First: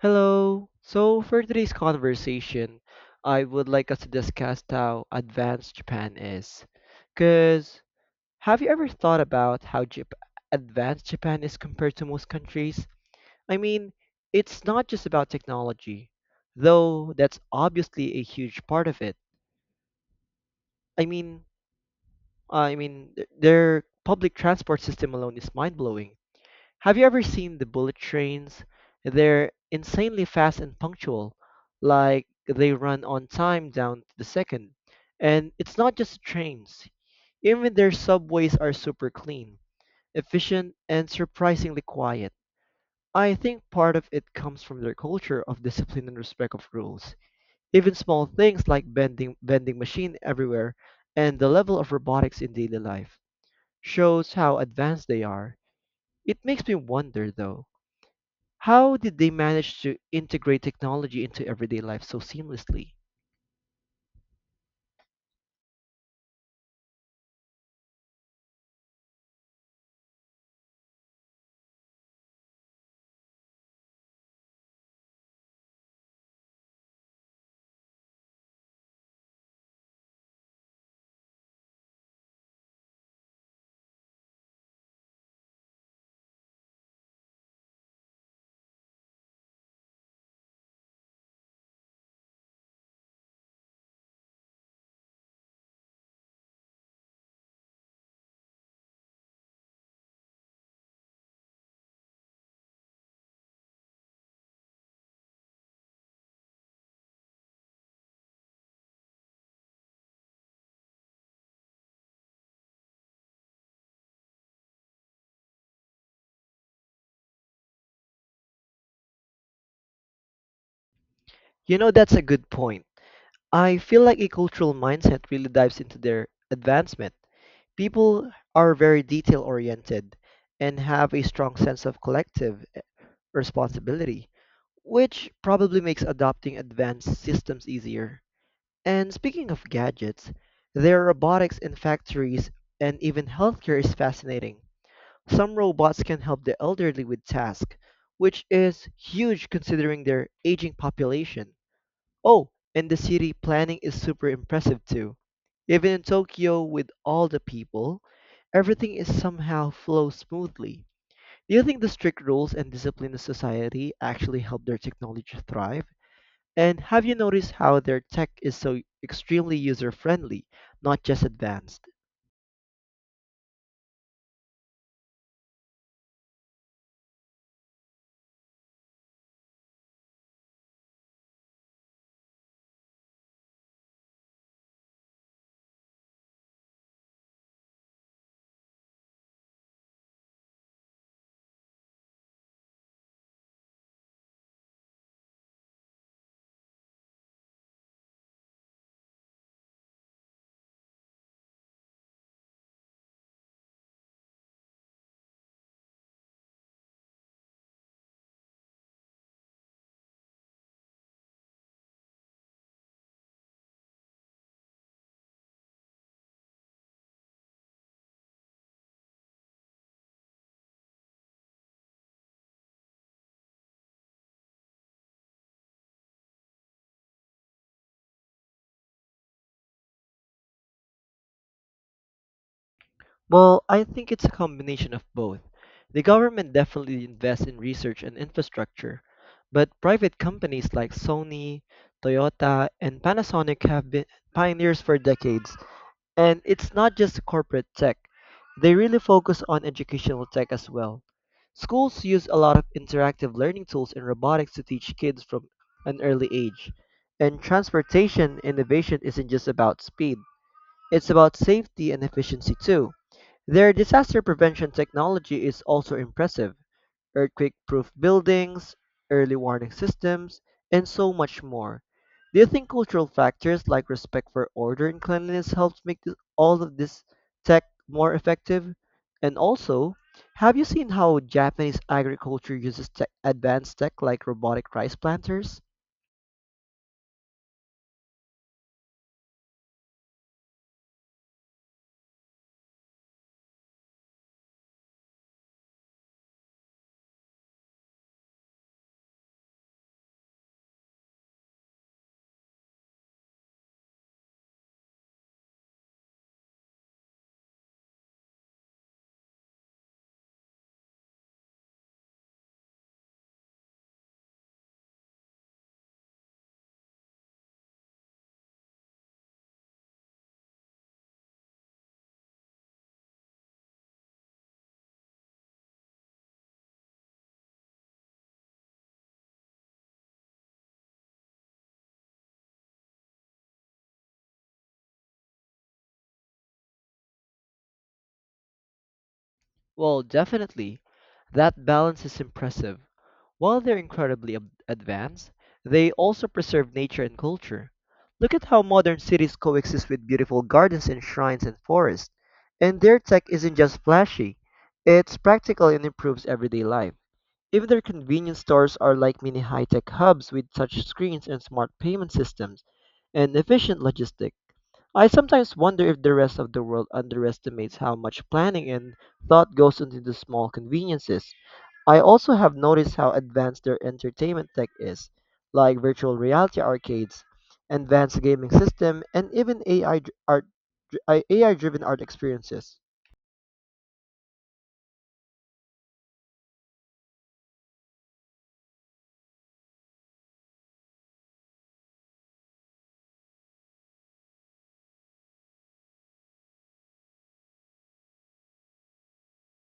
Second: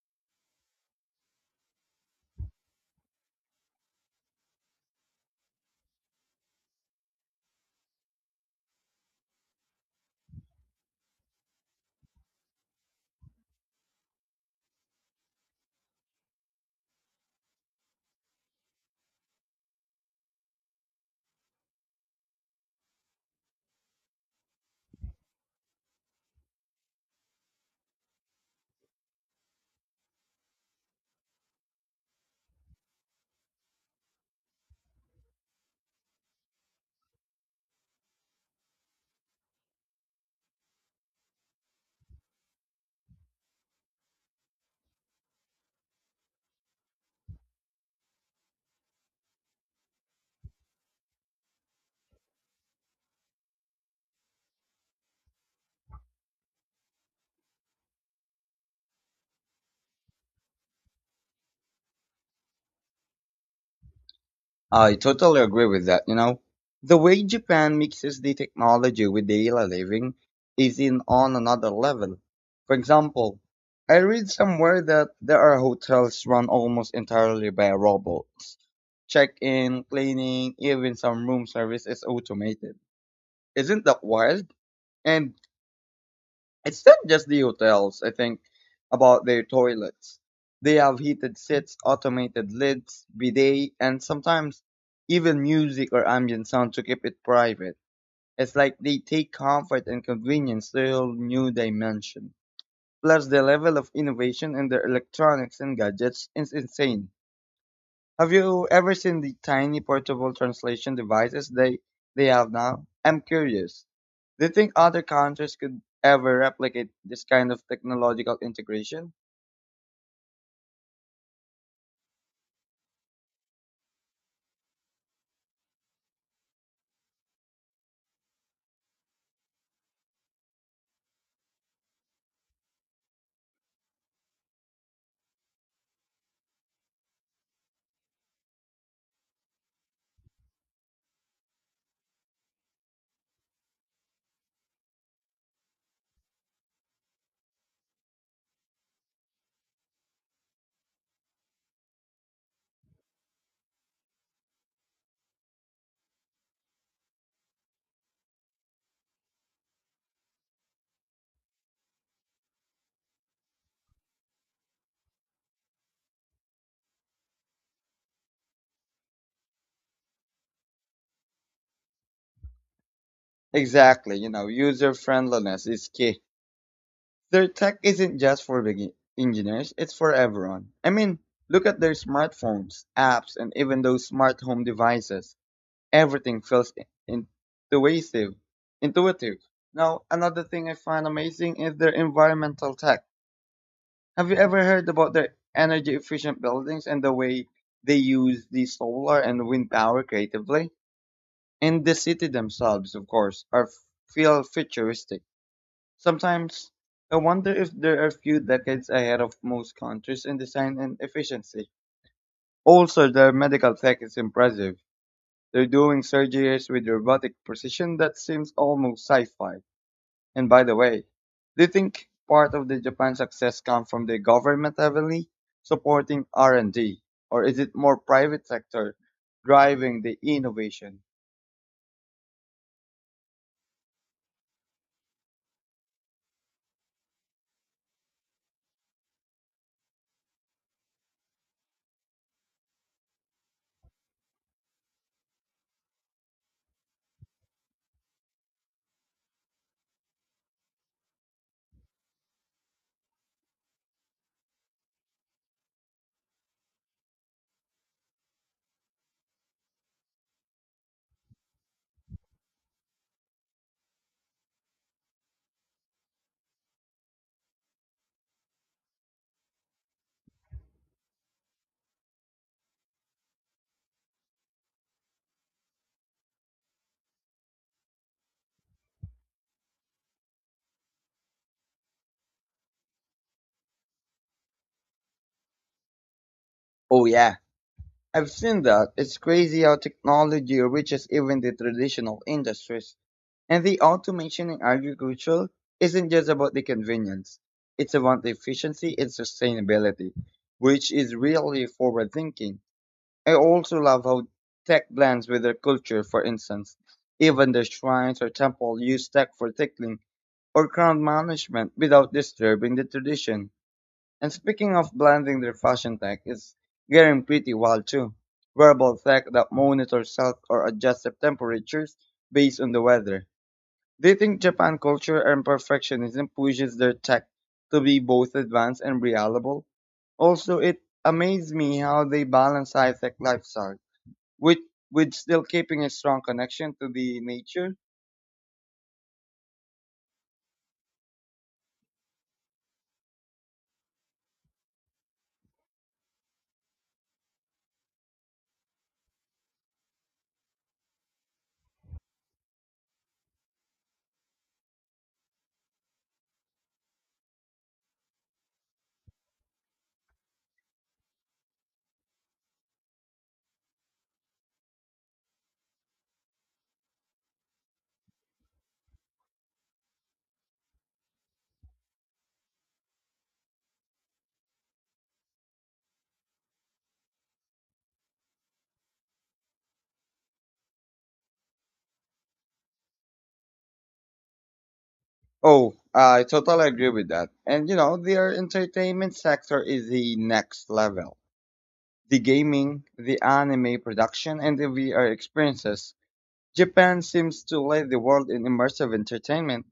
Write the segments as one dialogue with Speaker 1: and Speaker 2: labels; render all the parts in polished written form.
Speaker 1: Hello. So for today's conversation, I would like us to discuss how advanced Japan is. Because have you ever thought about how advanced Japan is compared to most countries? I mean, it's not just about technology, though that's obviously a huge part of it. I mean, their public transport system alone is mind-blowing. Have you ever seen the bullet trains? They're insanely fast and punctual, like they run on time down to the second. And it's not just trains. Even their subways are super clean, efficient, and surprisingly quiet. I think part of it comes from their culture of discipline and respect of rules. Even small things like bending vending machine everywhere and the level of robotics in daily life shows how advanced they are. It makes me wonder though, how did they manage to integrate technology into everyday life so seamlessly?
Speaker 2: I totally agree with that, you know. The way Japan mixes the technology with daily living is in on another level. For example, I read somewhere that there are hotels run almost entirely by robots. Check-in, cleaning, even some room service is automated. Isn't that wild? And it's not just the hotels, I think, about their toilets. They have heated seats, automated lids, bidet, and sometimes even music or ambient sound to keep it private. It's like they take comfort and convenience to a whole new dimension. Plus, the level of innovation in their electronics and gadgets is insane. Have you ever seen the tiny portable translation devices they have now? I'm curious. Do you think other countries could ever replicate this kind of technological integration?
Speaker 1: You know, that's a good point. I feel like a cultural mindset really dives into their advancement. People are very detail oriented and have a strong sense of collective responsibility, which probably makes adopting advanced systems easier. And speaking of gadgets, their robotics in factories and even healthcare is fascinating. Some robots can help the elderly with tasks, which is huge considering their aging population. Oh, and the city planning is super impressive too. Even in Tokyo, with all the people, everything is somehow flows smoothly. Do you think the strict rules and discipline of society actually help their technology thrive? And have you noticed how their tech is so extremely user friendly, not just advanced?
Speaker 2: Exactly, you know, user friendliness is key. Their tech isn't just for engineers, it's for everyone. I mean, look at their smartphones, apps, and even those smart home devices. Everything feels in- intuitive, intuitive. Now, another thing I find amazing is their environmental tech. Have you ever heard about their energy efficient buildings and the way they use the solar and wind power creatively? And the city themselves, of course, are feel futuristic. Sometimes I wonder if there are a few decades ahead of most countries in design and efficiency. Also, their medical tech is impressive. They're doing surgeries with robotic precision that seems almost sci-fi. And by the way, do you think part of the Japan success comes from the government heavily supporting R&D, or is it more private sector driving the innovation?
Speaker 1: Well, I think it's a combination of both. The government definitely invests in research and infrastructure, but private companies like Sony, Toyota, and Panasonic have been pioneers for decades. And it's not just corporate tech, they really focus on educational tech as well. Schools use a lot of interactive learning tools and robotics to teach kids from an early age. And transportation innovation isn't just about speed. It's about safety and efficiency too. Their disaster prevention technology is also impressive. Earthquake proof buildings, early warning systems, and so much more. Do you think cultural factors like respect for order and cleanliness helps make all of this tech more effective? And also, have you seen how Japanese agriculture uses tech, advanced tech like robotic rice planters?
Speaker 2: Oh yeah, I've seen that. It's crazy how technology reaches even the traditional industries. And the automation in agriculture isn't just about the convenience. It's about the efficiency and sustainability, which is really forward thinking. I also love how tech blends with their culture, for instance. Even their shrines or temple use tech for tickling or crown management without disturbing the tradition. And speaking of blending their fashion tech, it's getting pretty wild too. Wearable tech that monitors health or adjusts the temperatures based on the weather. They think Japan culture and perfectionism pushes their tech to be both advanced and reliable? Also, it amazed me how they balance high-tech lifestyle with still keeping a strong connection to the nature.
Speaker 1: Well, definitely. That balance is impressive. While they're incredibly advanced, they also preserve nature and culture. Look at how modern cities coexist with beautiful gardens and shrines and forests. And their tech isn't just flashy, it's practical and improves everyday life. Even their convenience stores are like mini high tech hubs with touch screens and smart payment systems and efficient logistics. I sometimes wonder if the rest of the world underestimates how much planning and thought goes into the small conveniences. I also have noticed how advanced their entertainment tech is, like virtual reality arcades, advanced gaming system, and even AI driven art experiences.
Speaker 2: Oh, I totally agree with that. And you know, their entertainment sector is the next level. The gaming, the anime production, and the VR experiences. Japan seems to lead the world in immersive entertainment,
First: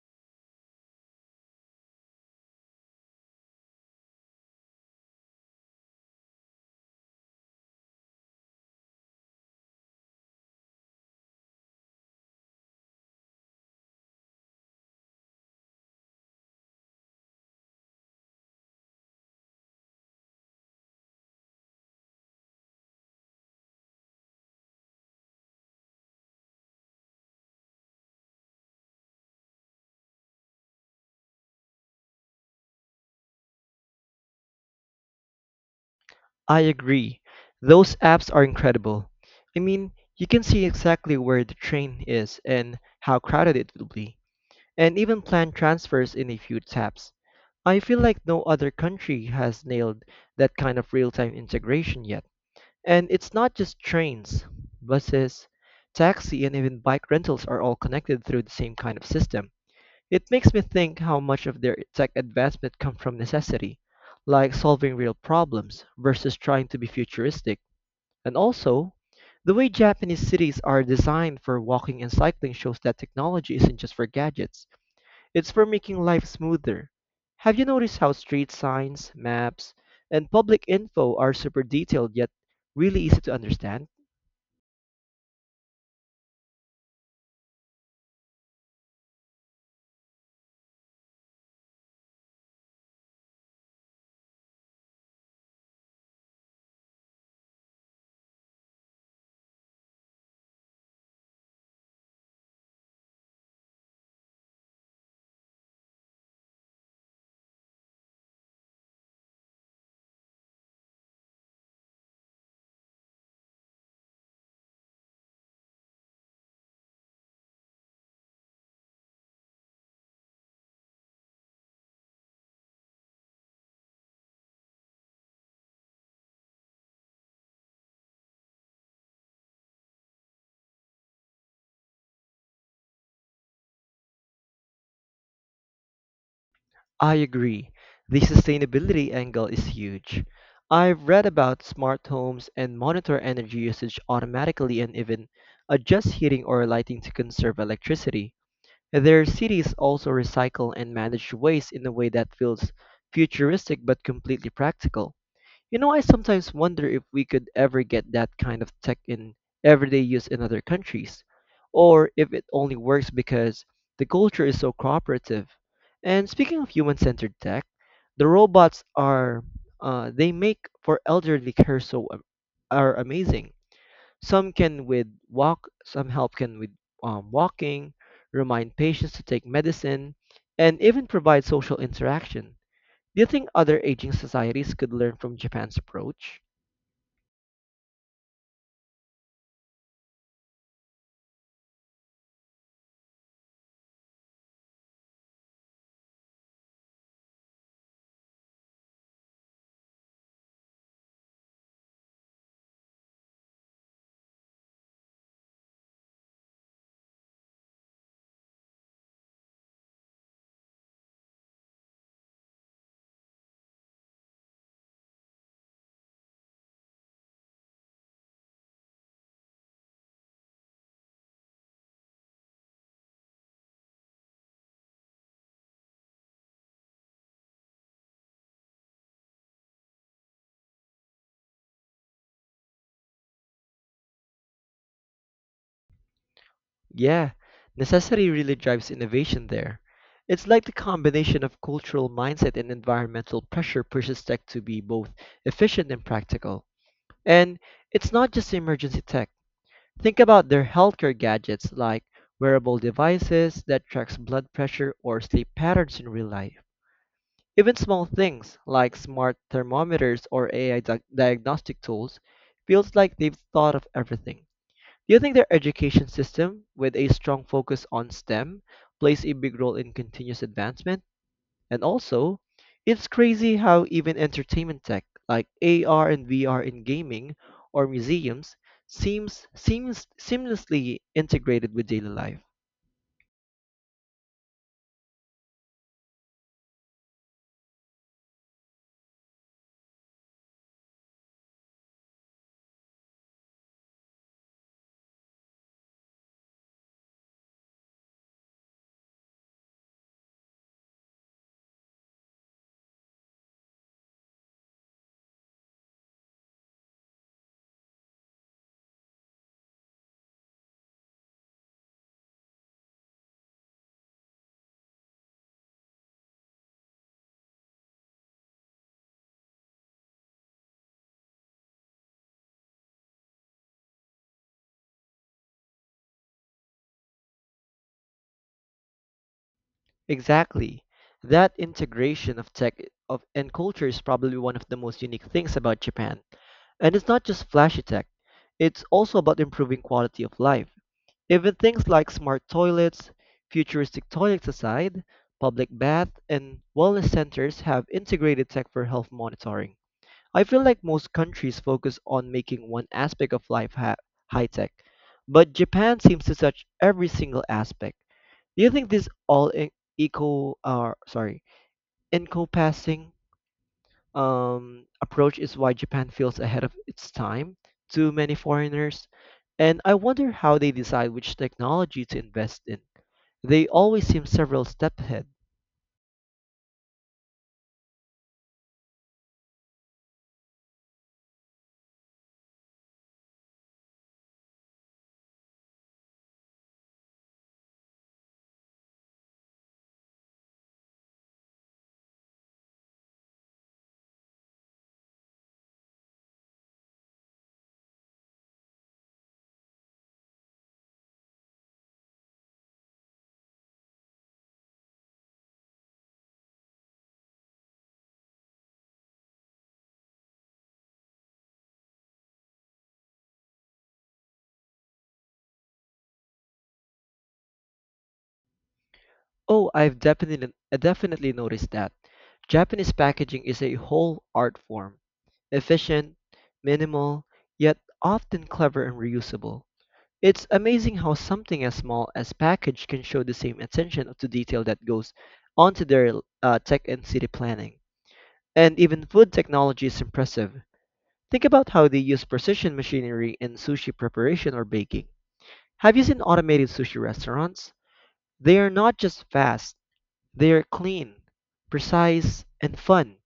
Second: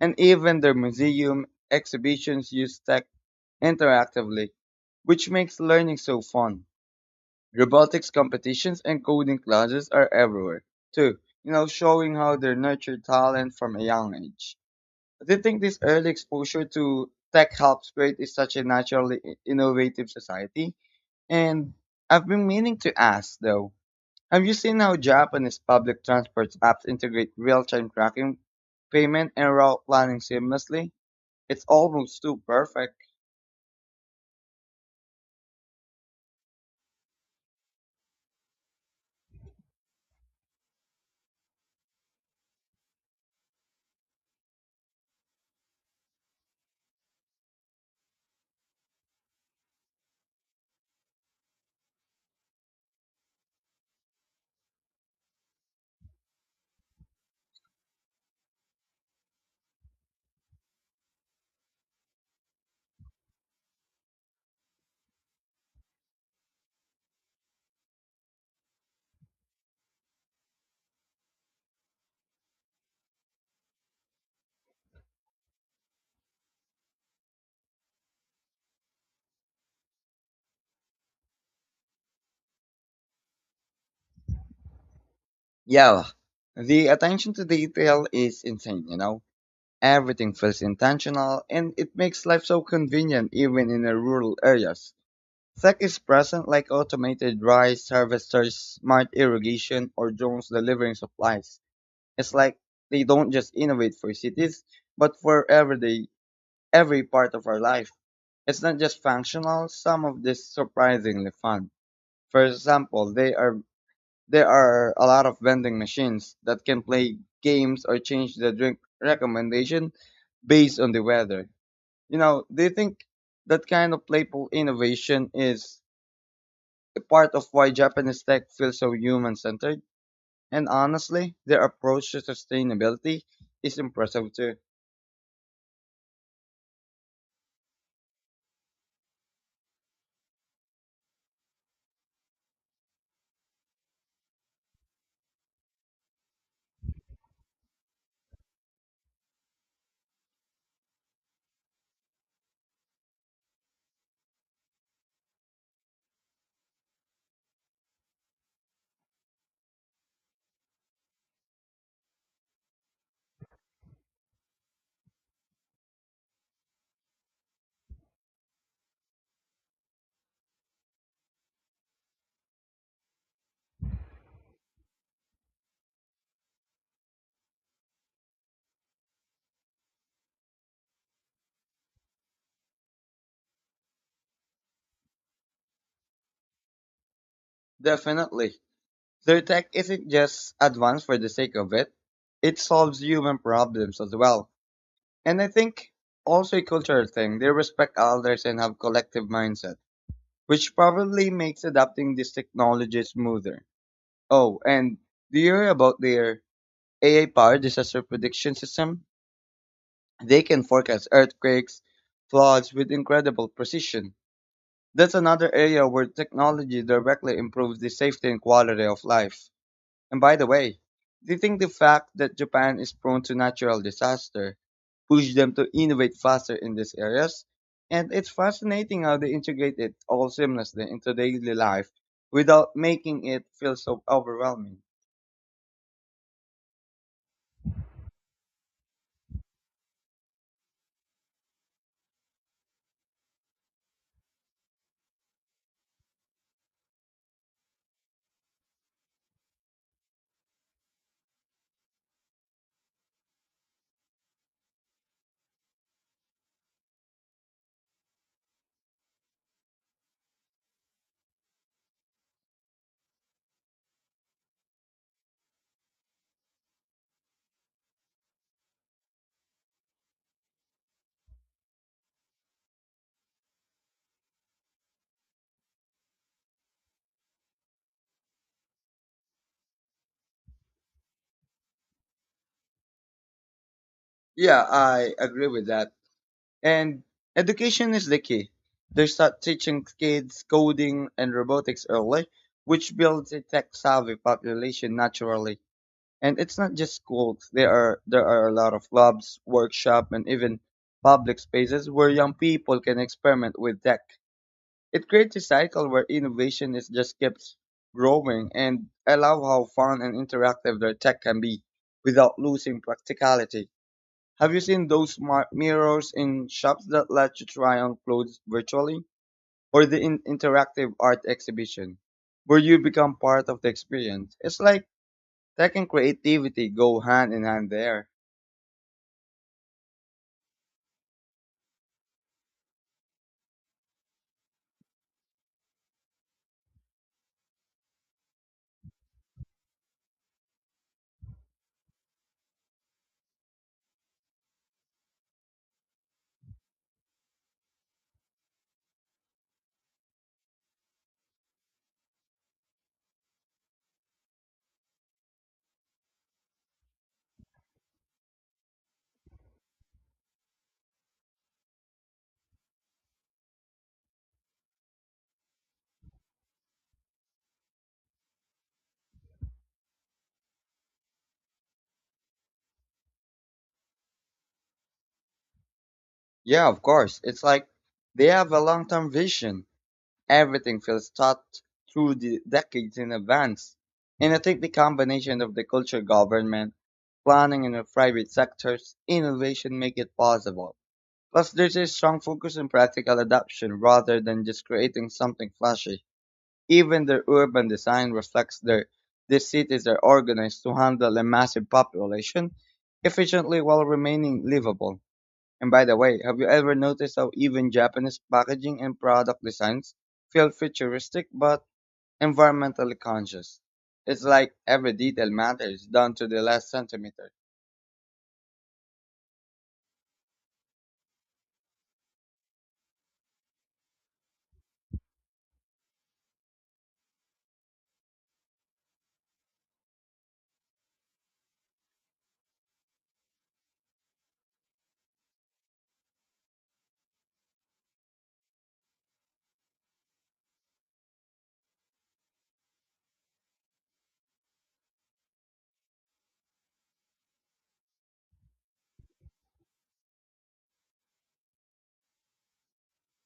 Speaker 2: and even their museum exhibitions use tech interactively, which makes learning so fun. Robotics competitions and coding classes are everywhere, too, you know, showing how they nurture talent from a young age. Do you think this early exposure to tech helps create is such a naturally innovative society? And I've been meaning to ask, though, have you seen how Japanese public transport apps integrate real-time tracking, payment, and route planning seamlessly? It's almost too perfect.
Speaker 1: I agree. Those apps are incredible. I mean, you can see exactly where the train is and how crowded it will be, and even plan transfers in a few taps. I feel like no other country has nailed that kind of real time integration yet. And it's not just trains, buses, taxi, and even bike rentals are all connected through the same kind of system. It makes me think how much of their tech advancement comes from necessity, like solving real problems versus trying to be futuristic. And also, the way Japanese cities are designed for walking and cycling shows that technology isn't just for gadgets. It's for making life smoother. Have you noticed how street signs, maps, and public info are super detailed yet really easy to understand?
Speaker 2: Yeah, the attention to detail is insane, you know? Everything feels intentional and it makes life so convenient even in the rural areas. Tech is present like automated rice harvesters, smart irrigation, or drones delivering supplies. It's like they don't just innovate for cities, but for everyday, every part of our life. It's not just functional, some of this surprisingly fun. For example, they are there are a lot of vending machines that can play games or change the drink recommendation based on the weather. You know, do you think that kind of playful innovation is a part of why Japanese tech feels so human centered? And honestly, their approach to sustainability is impressive too.
Speaker 1: I agree. The sustainability angle is huge. I've read about smart homes and monitor energy usage automatically and even adjust heating or lighting to conserve electricity. Their cities also recycle and manage waste in a way that feels futuristic but completely practical. You know, I sometimes wonder if we could ever get that kind of tech in everyday use in other countries, or if it only works because the culture is so cooperative. And speaking of human-centered tech, the robots are they make for elderly care so are amazing. Some can with walk, some help can with walking, remind patients to take medicine, and even provide social interaction. Do you think other aging societies could learn from Japan's approach?
Speaker 2: Definitely. Their tech isn't just advanced for the sake of it, it solves human problems as well. And I think also a cultural thing, they respect others and have collective mindset, which probably makes adapting this technology smoother. Oh, and do you hear about their AI-powered disaster prediction system, they can forecast earthquakes, floods with incredible precision. That's another area where technology directly improves the safety and quality of life. And by the way, do you think the fact that Japan is prone to natural disaster pushed them to innovate faster in these areas? And it's fascinating how they integrate it all seamlessly into daily life without making it feel so overwhelming.
Speaker 1: Yeah, necessity really drives innovation there. It's like the combination of cultural mindset and environmental pressure pushes tech to be both efficient and practical. And it's not just emergency tech. Think about their healthcare gadgets like wearable devices that tracks blood pressure or sleep patterns in real life. Even small things like smart thermometers or diagnostic tools feels like they've thought of everything. Do you think their education system, with a strong focus on STEM, plays a big role in continuous advancement? And also, it's crazy how even entertainment tech like AR and VR in gaming or museums seems seamlessly integrated with daily life.
Speaker 2: Yeah, I agree with that. And education is the key. They start teaching kids coding and robotics early, which builds a tech-savvy population naturally. And it's not just schools. There are a lot of labs, workshops, and even public spaces where young people can experiment with tech. It creates a cycle where innovation is just keeps growing, and I love how fun and interactive their tech can be without losing practicality. Have you seen those mirrors in shops that let you try on clothes virtually? Or the interactive art exhibition, where you become part of the experience? It's like tech and creativity go hand in hand there.
Speaker 1: Exactly. That integration of tech of and culture is probably one of the most unique things about Japan. And it's not just flashy tech. It's also about improving quality of life. Even things like smart toilets, futuristic toilets aside, public bath and wellness centers have integrated tech for health monitoring. I feel like most countries focus on making one aspect of life high tech, but Japan seems to touch every single aspect. Do you think this all e- eco or sorry, encompassing approach is why Japan feels ahead of its time to many foreigners? And I wonder how they decide which technology to invest in. They always seem several steps ahead.
Speaker 2: Yeah, of course. It's like they have a long term vision. Everything feels thought through the decades in advance. And I think the combination of the culture government, planning and the private sectors, innovation make it possible. Plus, there's a strong focus on practical adaptation rather than just creating something flashy. Even their urban design reflects their these cities are organized to handle a massive population efficiently while remaining livable. And by the way, have you ever noticed how even Japanese packaging and product designs feel futuristic but environmentally conscious? It's like every detail matters down to the last centimeter.
Speaker 1: I definitely noticed that. Japanese packaging is a whole art form, efficient, minimal, yet often clever and reusable. It's amazing how something as small as package can show the same attention to detail that goes onto their tech and city planning. And even food technology is impressive. Think about how they use precision machinery in sushi preparation or baking. Have you seen automated sushi restaurants? They are not just fast, they are clean, precise, and fun.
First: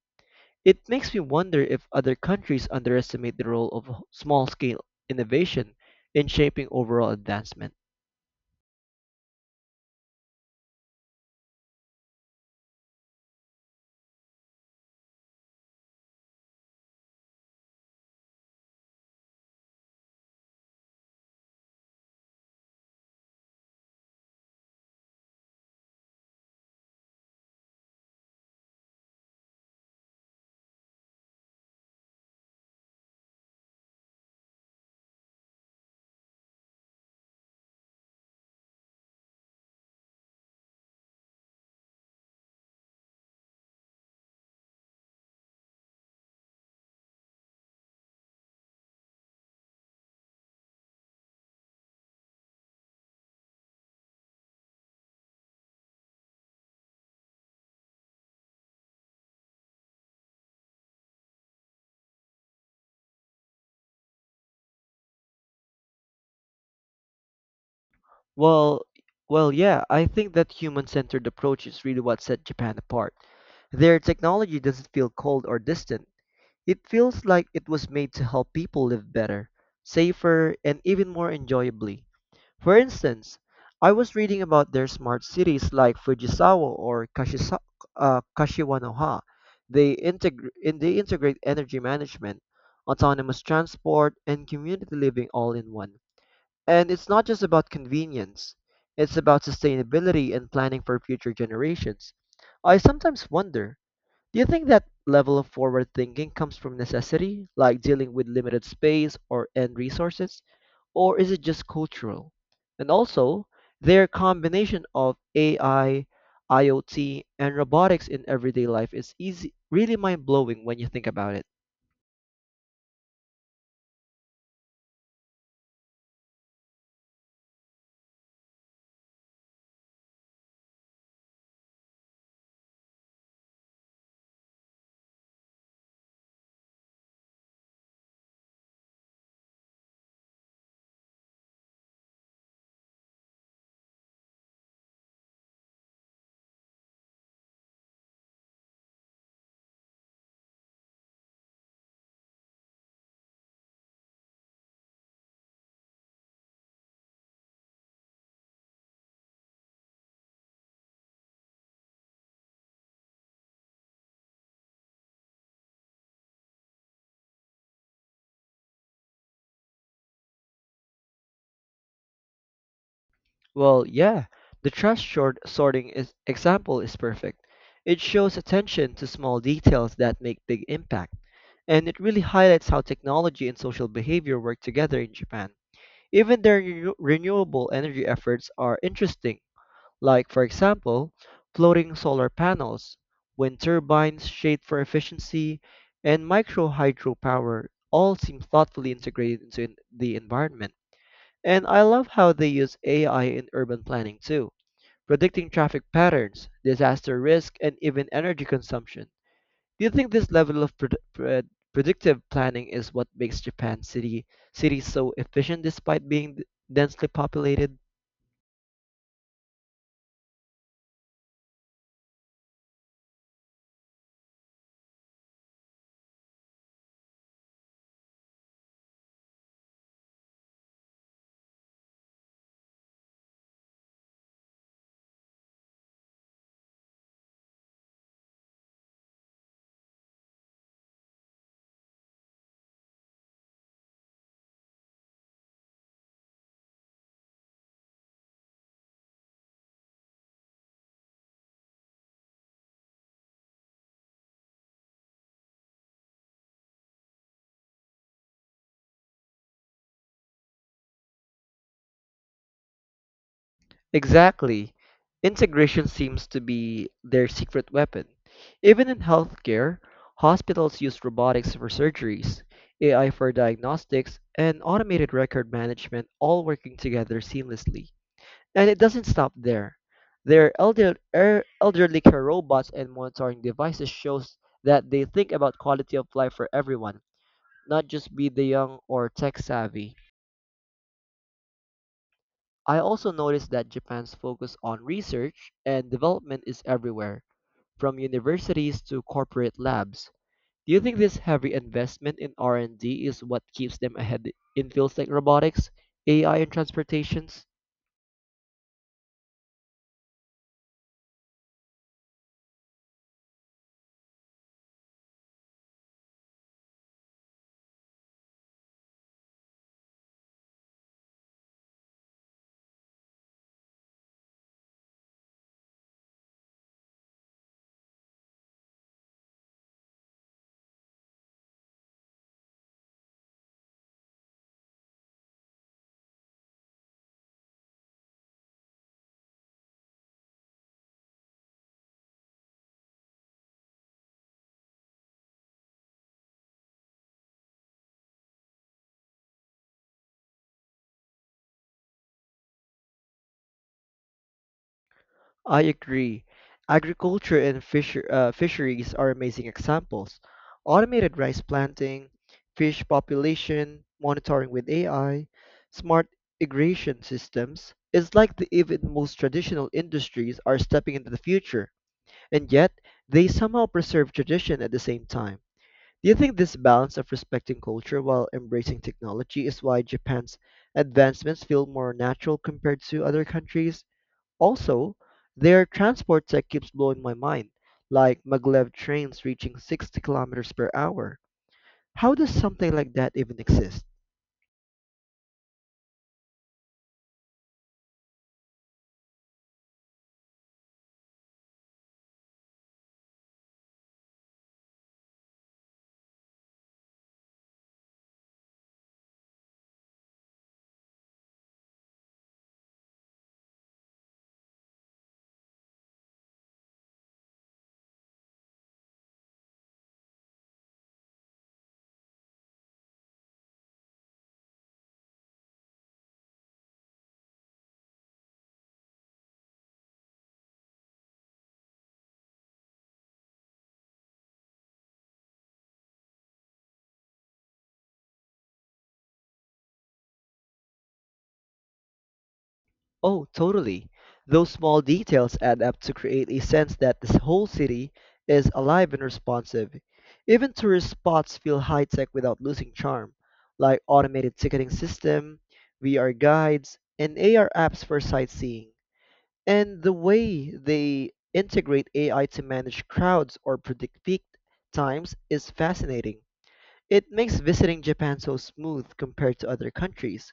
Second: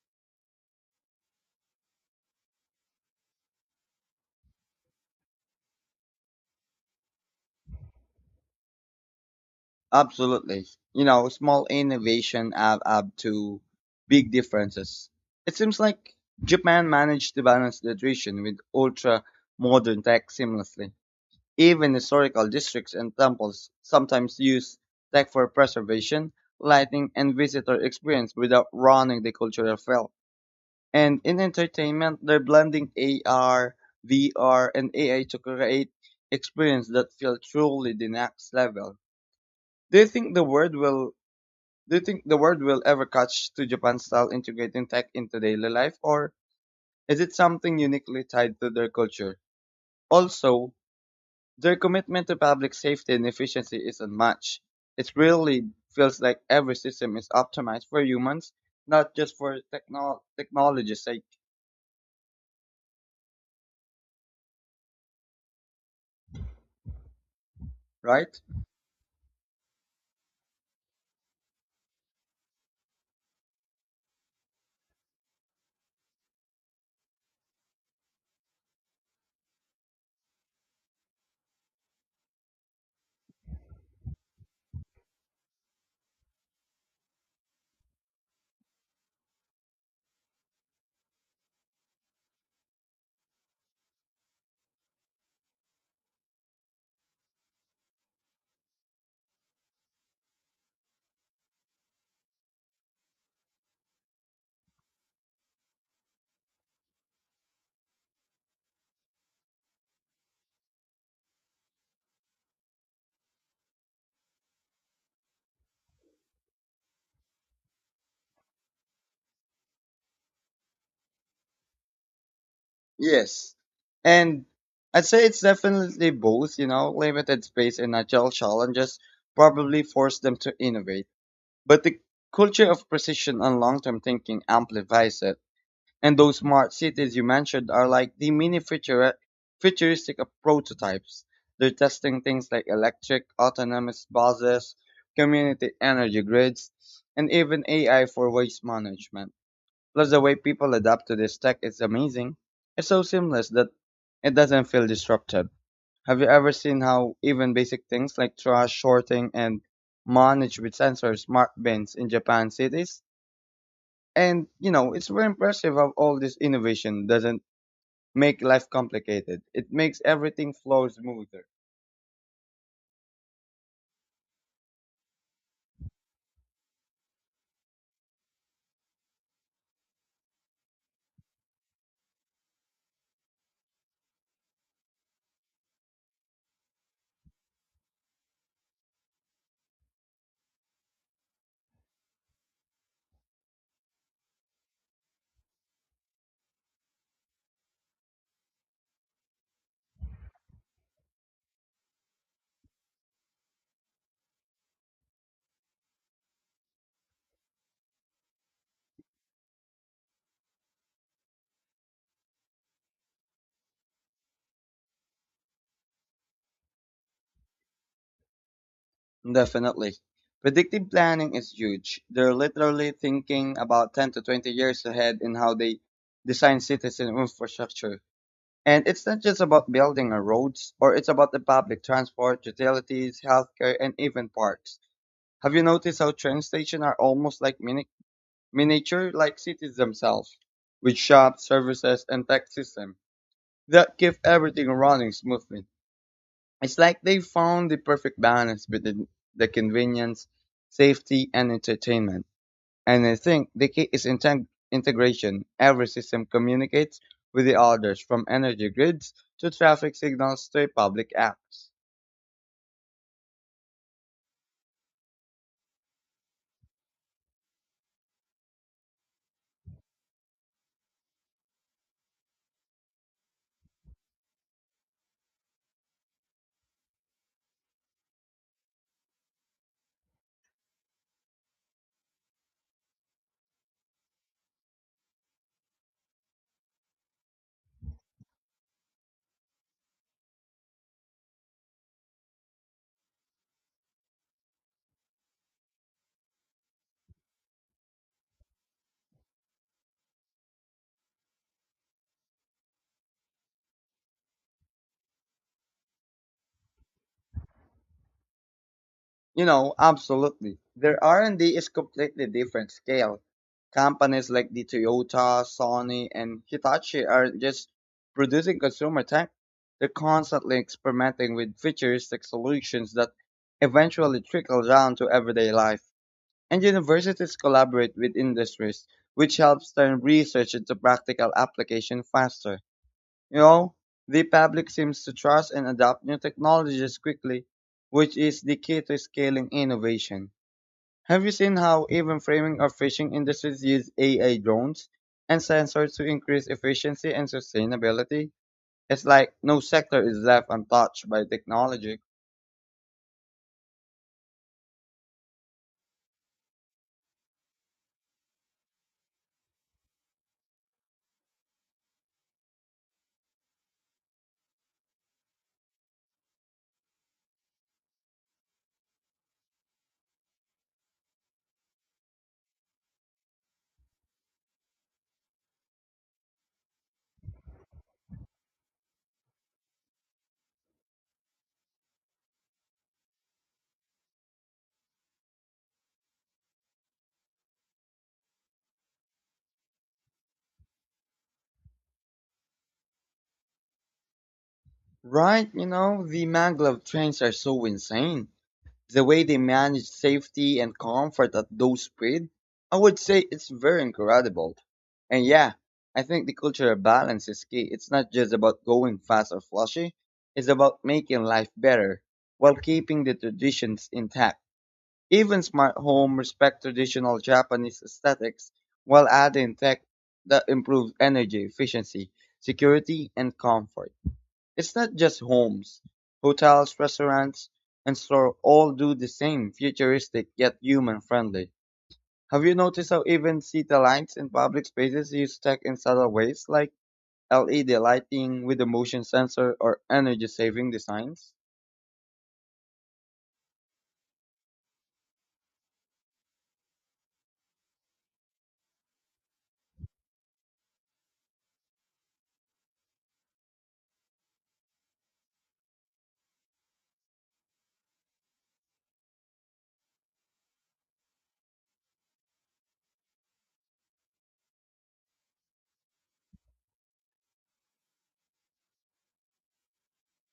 Speaker 1: It makes me wonder if other countries underestimate the role of small scale innovation in shaping overall advancement.
Speaker 2: Absolutely. You know, small innovation add up to big differences. It seems like Japan managed to balance tradition with ultra modern tech seamlessly. Even historical districts and temples sometimes use tech for preservation, lighting, and visitor experience without ruining the cultural feel. And in entertainment, they're blending AR, VR, and AI to create experience that feel truly the next level. Do you think the world will do you think the world will ever catch to Japan style integrating tech into daily life, or is it something uniquely tied to their culture? Also, their commitment to public safety and efficiency is unmatched. It really feels like every system is optimized for humans, not just for technology's sake, right?
Speaker 1: Well, well, yeah, I think that human-centered approach is really what set Japan apart. Their technology doesn't feel cold or distant. It feels like it was made to help people live better, safer, and even more enjoyably. For instance, I was reading about their smart cities like Fujisawa or Kashiwanoha. And they integrate energy management, autonomous transport, and community living all in one. And it's not just about convenience, it's about sustainability and planning for future generations. I sometimes wonder, do you think that level of forward thinking comes from necessity, like dealing with limited space or end resources? Or is it just cultural? And also, their combination of AI, IoT, and robotics in everyday life is easy, really mind blowing when you think about it.
Speaker 2: Yes. And I'd say it's definitely both, you know, limited space and natural challenges probably force them to innovate. But the culture of precision and long-term thinking amplifies it. And those smart cities you mentioned are like the mini futuristic of prototypes. They're testing things like electric, autonomous buses, community energy grids, and even AI for waste management. Plus, the way people adapt to this tech is amazing. It's so seamless that it doesn't feel disruptive. Have you ever seen how even basic things like trash sorting and managed with sensors smart bins in Japan cities? And you know, it's very impressive how all this innovation doesn't make life complicated. It makes everything flow smoother.
Speaker 1: Well, yeah, the trash short sorting is, example is perfect. It shows attention to small details that make big impact, and it really highlights how technology and social behavior work together in Japan. Even their renewable energy efforts are interesting, like, for example, floating solar panels, wind turbines, shade for efficiency, and micro hydropower all seem thoughtfully integrated into the environment. And I love how they use AI in urban planning too, predicting traffic patterns, disaster risk, and even energy consumption. Do you think this level of predictive planning is what makes Japan city cities so efficient despite being densely populated?
Speaker 2: Definitely. Predictive planning is huge. They're literally thinking about 10 to 20 years ahead in how they design cities and infrastructure. And it's not just about building or roads, or it's about the public transport, utilities, healthcare, and even parks. Have you noticed how train stations are almost like miniature like cities themselves, with shops, services, and tech systems that keep everything running smoothly? It's like they found the perfect balance between the convenience, safety, and entertainment. And I think the key is integration. Every system communicates with the others, from energy grids to traffic signals to public apps.
Speaker 1: Exactly. Integration seems to be their secret weapon. Even in healthcare, hospitals use robotics for surgeries, AI for diagnostics, and automated record management all working together seamlessly. And it doesn't stop there. Their elderly care robots and monitoring devices shows that they think about quality of life for everyone, not just be the young or tech savvy. I also noticed that Japan's focus on research and development is everywhere, from universities to corporate labs. Do you think this heavy investment in R&D is what keeps them ahead in fields like robotics, AI, and transportations?
Speaker 2: You know, absolutely. Their R&D is completely different scale. Companies like the Toyota, Sony, and Hitachi are just producing consumer tech. They're constantly experimenting with futuristic solutions that eventually trickle down to everyday life. And universities collaborate with industries, which helps turn research into practical application faster. You know, the public seems to trust and adopt new technologies quickly, which is the key to scaling innovation. Have you seen how even framing or fishing industries use AI drones and sensors to increase efficiency and sustainability? It's like no sector is left untouched by technology.
Speaker 1: I agree. Agriculture and fisheries are amazing examples. Automated rice planting, fish population monitoring with AI, smart irrigation systems. It's like the even most traditional industries are stepping into the future, and yet they somehow preserve tradition at the same time. Do you think this balance of respecting culture while embracing technology is why Japan's advancements feel more natural compared to other countries? Also, their transport tech keeps blowing my mind, like maglev trains reaching 60 kilometers per hour. How does something like that even exist?
Speaker 2: Right, you know, the maglev trains are so insane. The way they manage safety and comfort at those speed, I would say it's very incredible. And yeah, I think the cultural balance is key. It's not just about going fast or flashy, it's about making life better while keeping the traditions intact. Even smart home respect traditional Japanese aesthetics while adding tech that improves energy efficiency, security, and comfort. It's not just homes. Hotels, restaurants, and stores all do the same, futuristic yet human friendly. Have you noticed how even city lights in public spaces use tech in subtle ways like LED lighting with a motion sensor or energy saving designs?
Speaker 1: Oh, totally. Those small details add up to create a sense that this whole city is alive and responsive. Even tourist spots feel high tech without losing charm, like automated ticketing system, VR guides, and AR apps for sightseeing. And the way they integrate AI to manage crowds or predict peak times is fascinating. It makes visiting Japan so smooth compared to other countries.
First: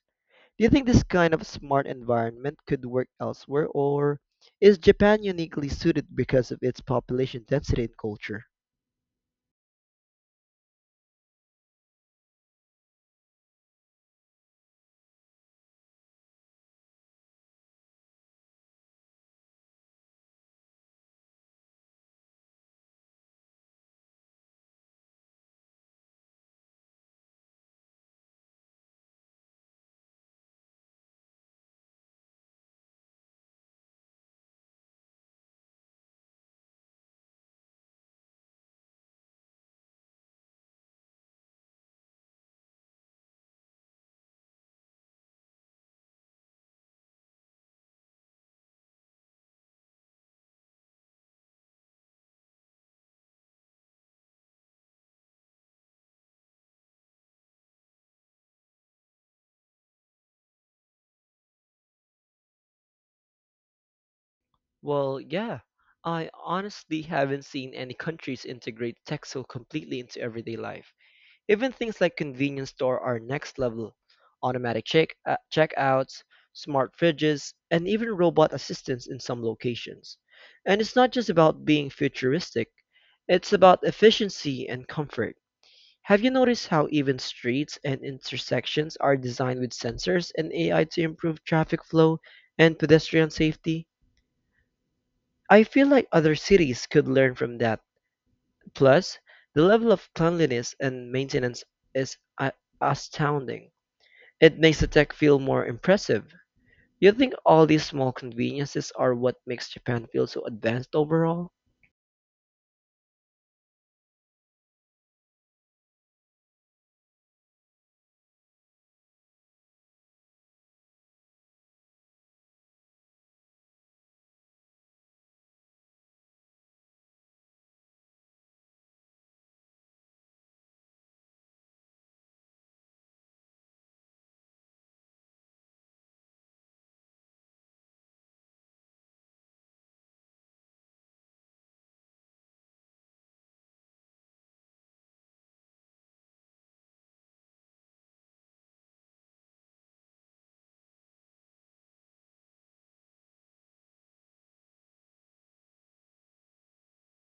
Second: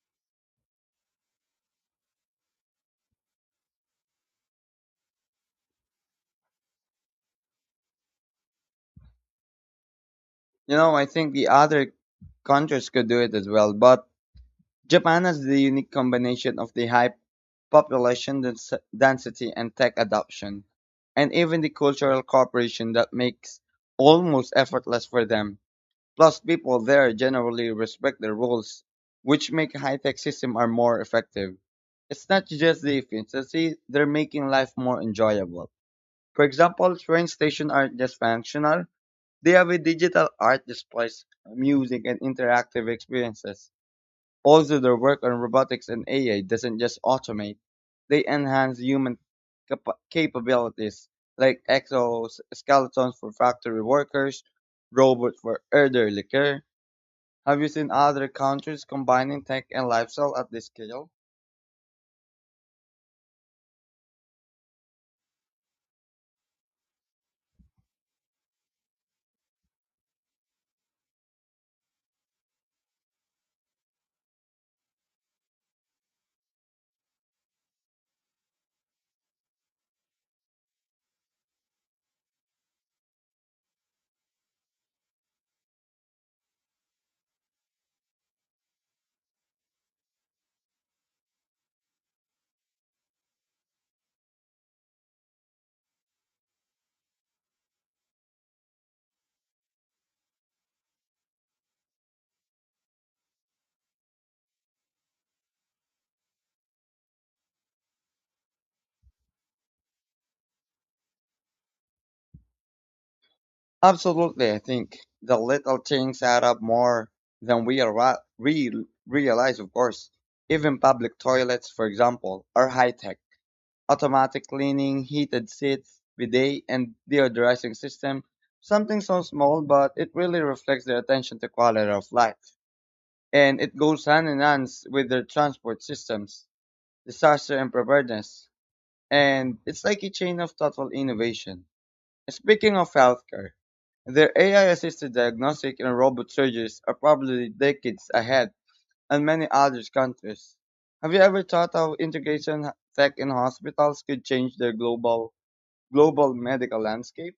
Speaker 1: Do you think this kind of smart environment could work elsewhere, or is Japan uniquely suited because of its population density and culture?
Speaker 2: You know, I think the other countries could do it as well, but Japan has the unique combination of the high population density and tech adoption, and even the cultural cooperation that makes almost effortless for them. Plus, people there generally respect their rules, which make high-tech systems are more effective. It's not just the efficiency; they're making life more enjoyable. For example, train stations aren't just functional; they have a digital art displays, music, and interactive experiences also, their work on robotics and AI doesn't just automate, they enhance human capabilities like exoskeletons for factory workers, robots for elderly care. Have you seen other countries combining tech and lifestyle at this scale?
Speaker 1: Well, yeah. I honestly haven't seen any countries integrate tech so completely into everyday life. Even things like convenience store are next level. Automatic checkouts, smart fridges, and even robot assistants in some locations. And it's not just about being futuristic, it's about efficiency and comfort. Have you noticed how even streets and intersections are designed with sensors and AI to improve traffic flow and pedestrian safety? I feel like other cities could learn from that. Plus, the level of cleanliness and maintenance is astounding. It makes the tech feel more impressive. You think all these small conveniences are what makes Japan feel so advanced overall?
Speaker 2: Absolutely, I think the little things add up more than we are realize, of course. Even public toilets, for example, are high tech automatic cleaning, heated seats, bidet, and deodorizing system. Something so small, but it really reflects their attention to quality of life. And it goes hand in hand with their transport systems, disaster and preparedness. And it's like a chain of thoughtful innovation. Speaking of healthcare, their AI assisted diagnostic and robot surgeries are probably decades ahead in many other countries. Have you ever thought how integration tech in hospitals could change their global medical landscape?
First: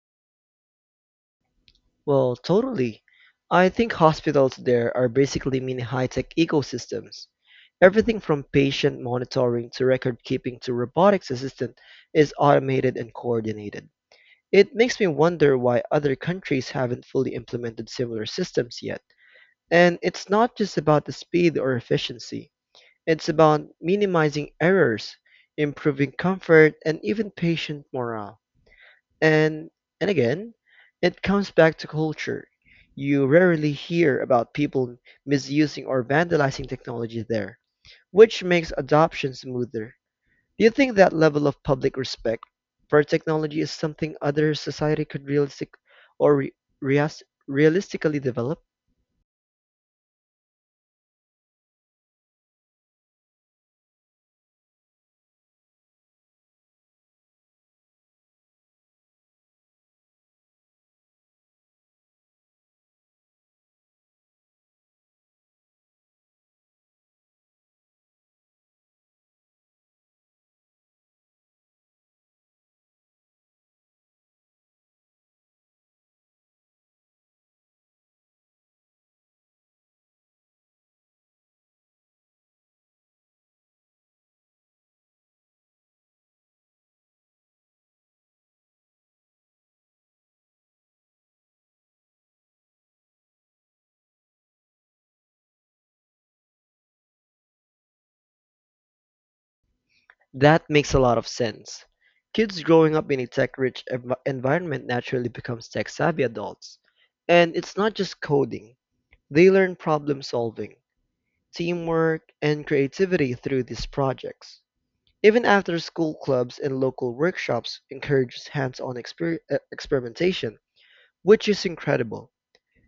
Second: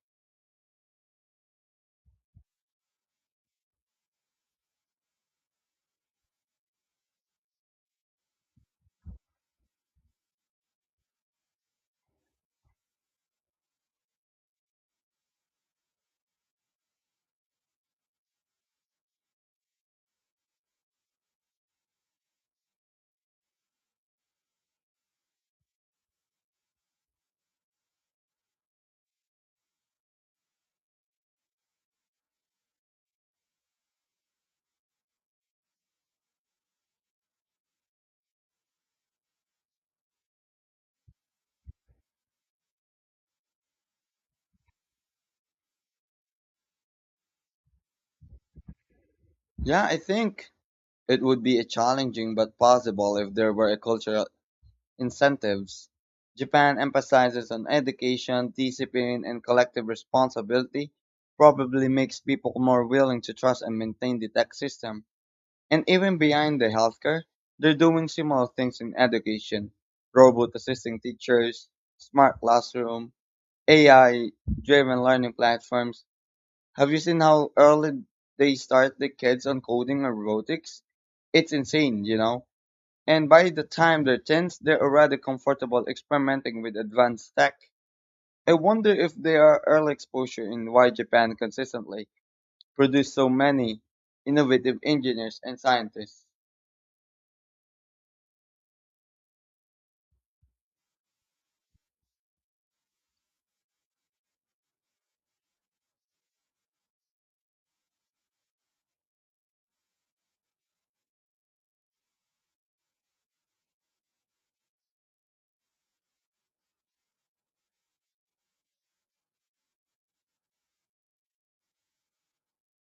Speaker 1: Well, totally. I think hospitals there are basically mini high-tech ecosystems. Everything from patient monitoring to record keeping to robotics assistant is automated and coordinated. It makes me wonder why other countries haven't fully implemented similar systems yet. And it's not just about the speed or efficiency. It's about minimizing errors, improving comfort, and even patient morale. And and again, it comes back to culture. You rarely hear about people misusing or vandalizing technology there, which makes adoption smoother. Do you think that level of public respect for technology is something other society could or re- realistically develop?
Speaker 2: Yeah, I think it would be a challenging but possible if there were a cultural incentives. Japan emphasizes on education, discipline, and collective responsibility, probably makes people more willing to trust and maintain the tech system. And even behind the healthcare, they're doing similar things in education. Robot assisting teachers, smart classroom, AI driven learning platforms, have you seen how early they start the kids on coding or robotics? It's insane, you know. And by the time they're teens, they're already comfortable experimenting with advanced tech. I wonder if their early exposure in why Japan consistently produced so many innovative engineers and scientists.
Speaker 1: That makes a lot of sense. Kids growing up in a environment naturally becomes tech-savvy adults. And it's not just coding. They learn problem solving, teamwork, and creativity through these projects. Even after school clubs and local workshops encourages experimentation, which is incredible.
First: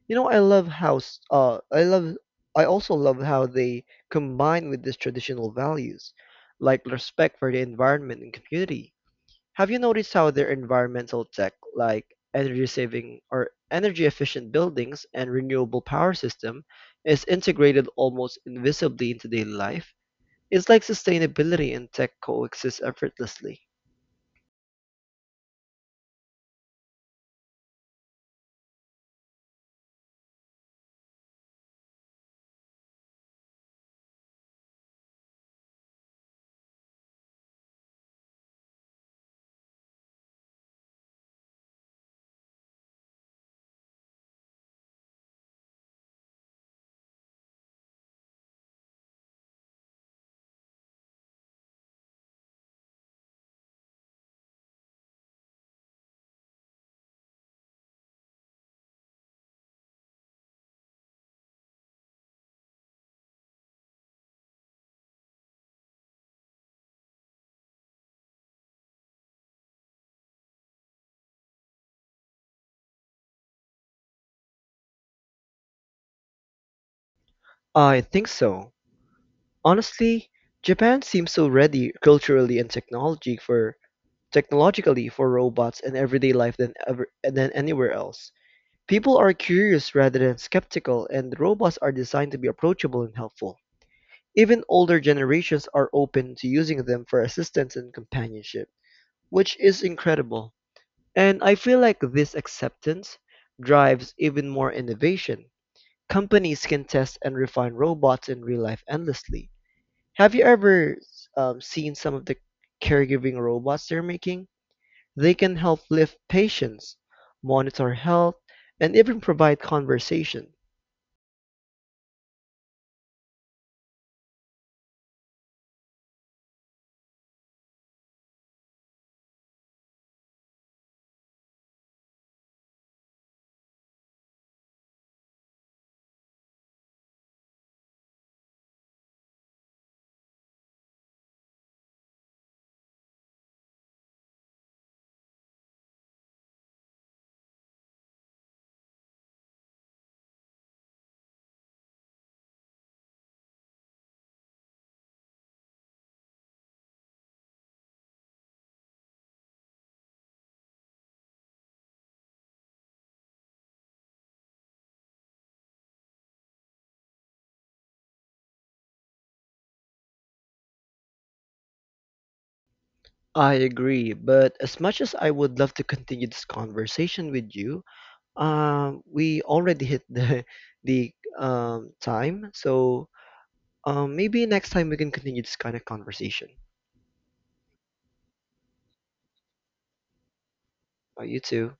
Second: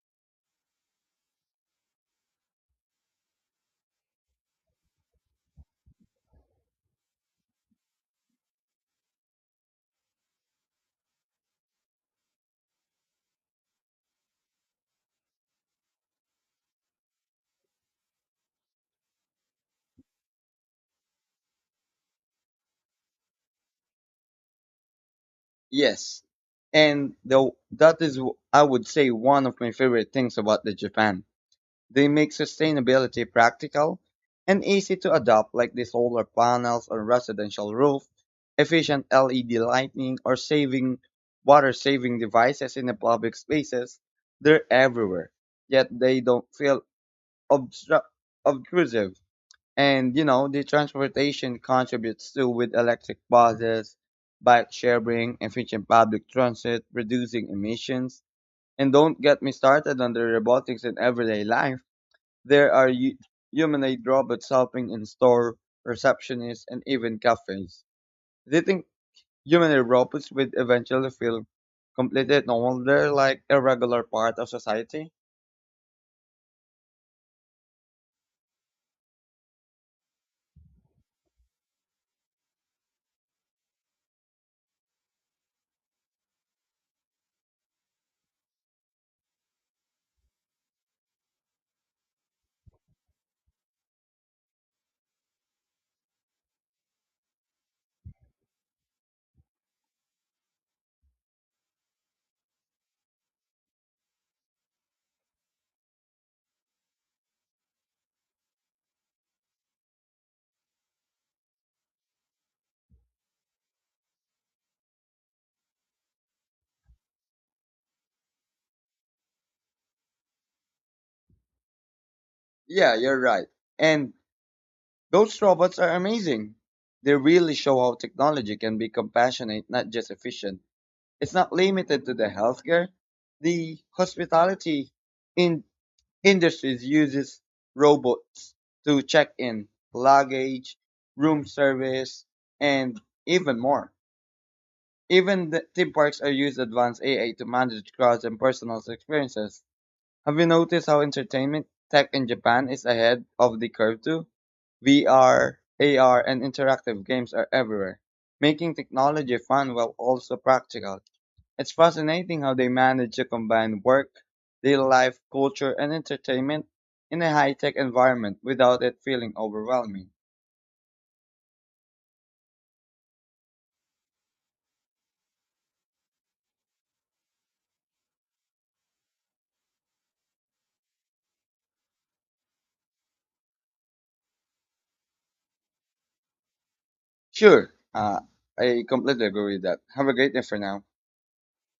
Speaker 1: You know, I also love how they combine with these traditional values, like respect for the environment and community. Have you noticed how their environmental tech, like energy saving or energy efficient buildings and renewable power system, is integrated almost invisibly into daily life? It's like sustainability and tech coexist effortlessly.
Speaker 2: Yes, and though that is, I would say, one of my favorite things about the Japan. They make sustainability practical and easy to adopt like the solar panels on residential roof, efficient LED lighting or saving water saving devices in the public spaces. They're everywhere, yet they don't feel obstru- obtrusive. And you know, the transportation contributes to with electric buses, bike sharing, efficient public transit, reducing emissions. And don't get me started on the robotics in everyday life there are humanoid robots helping in store, receptionists, and even cafes. They think humanoid robots would eventually feel completely normal. They're like a regular part of society.
Speaker 1: I think so. Honestly, Japan seems so ready culturally and technology for technologically for robots and everyday life than anywhere else. People are curious rather than skeptical, and robots are designed to be approachable and helpful. Even older generations are open to using them for assistance and companionship, which is incredible. And I feel like this acceptance drives even more innovation. Companies can test and refine robots in real life endlessly. Have you ever seen some of the caregiving robots they're making? They can help lift patients, monitor health, and even provide conversation.
Speaker 2: Yeah, you're right. And those robots are amazing. They really show how technology can be compassionate, not just efficient. It's not limited to the healthcare, the hospitality, in industries uses robots to check in luggage, room service, and even more. Even the theme parks are used advanced AI to manage crowds and personal experiences. Have you noticed how entertainment tech in Japan is ahead of the curve too? VR, AR, and interactive games are everywhere, making technology fun while also practical. It's fascinating how they manage to combine work, daily life, culture, and entertainment in a high-tech environment without it feeling overwhelming.
Speaker 1: I agree, but as much as I would love to continue this conversation with you, we already hit the the time, so maybe next time we can continue this kind of conversation.
Speaker 2: Sure, I completely agree with that. Have a great day for now.
Speaker 1: You too.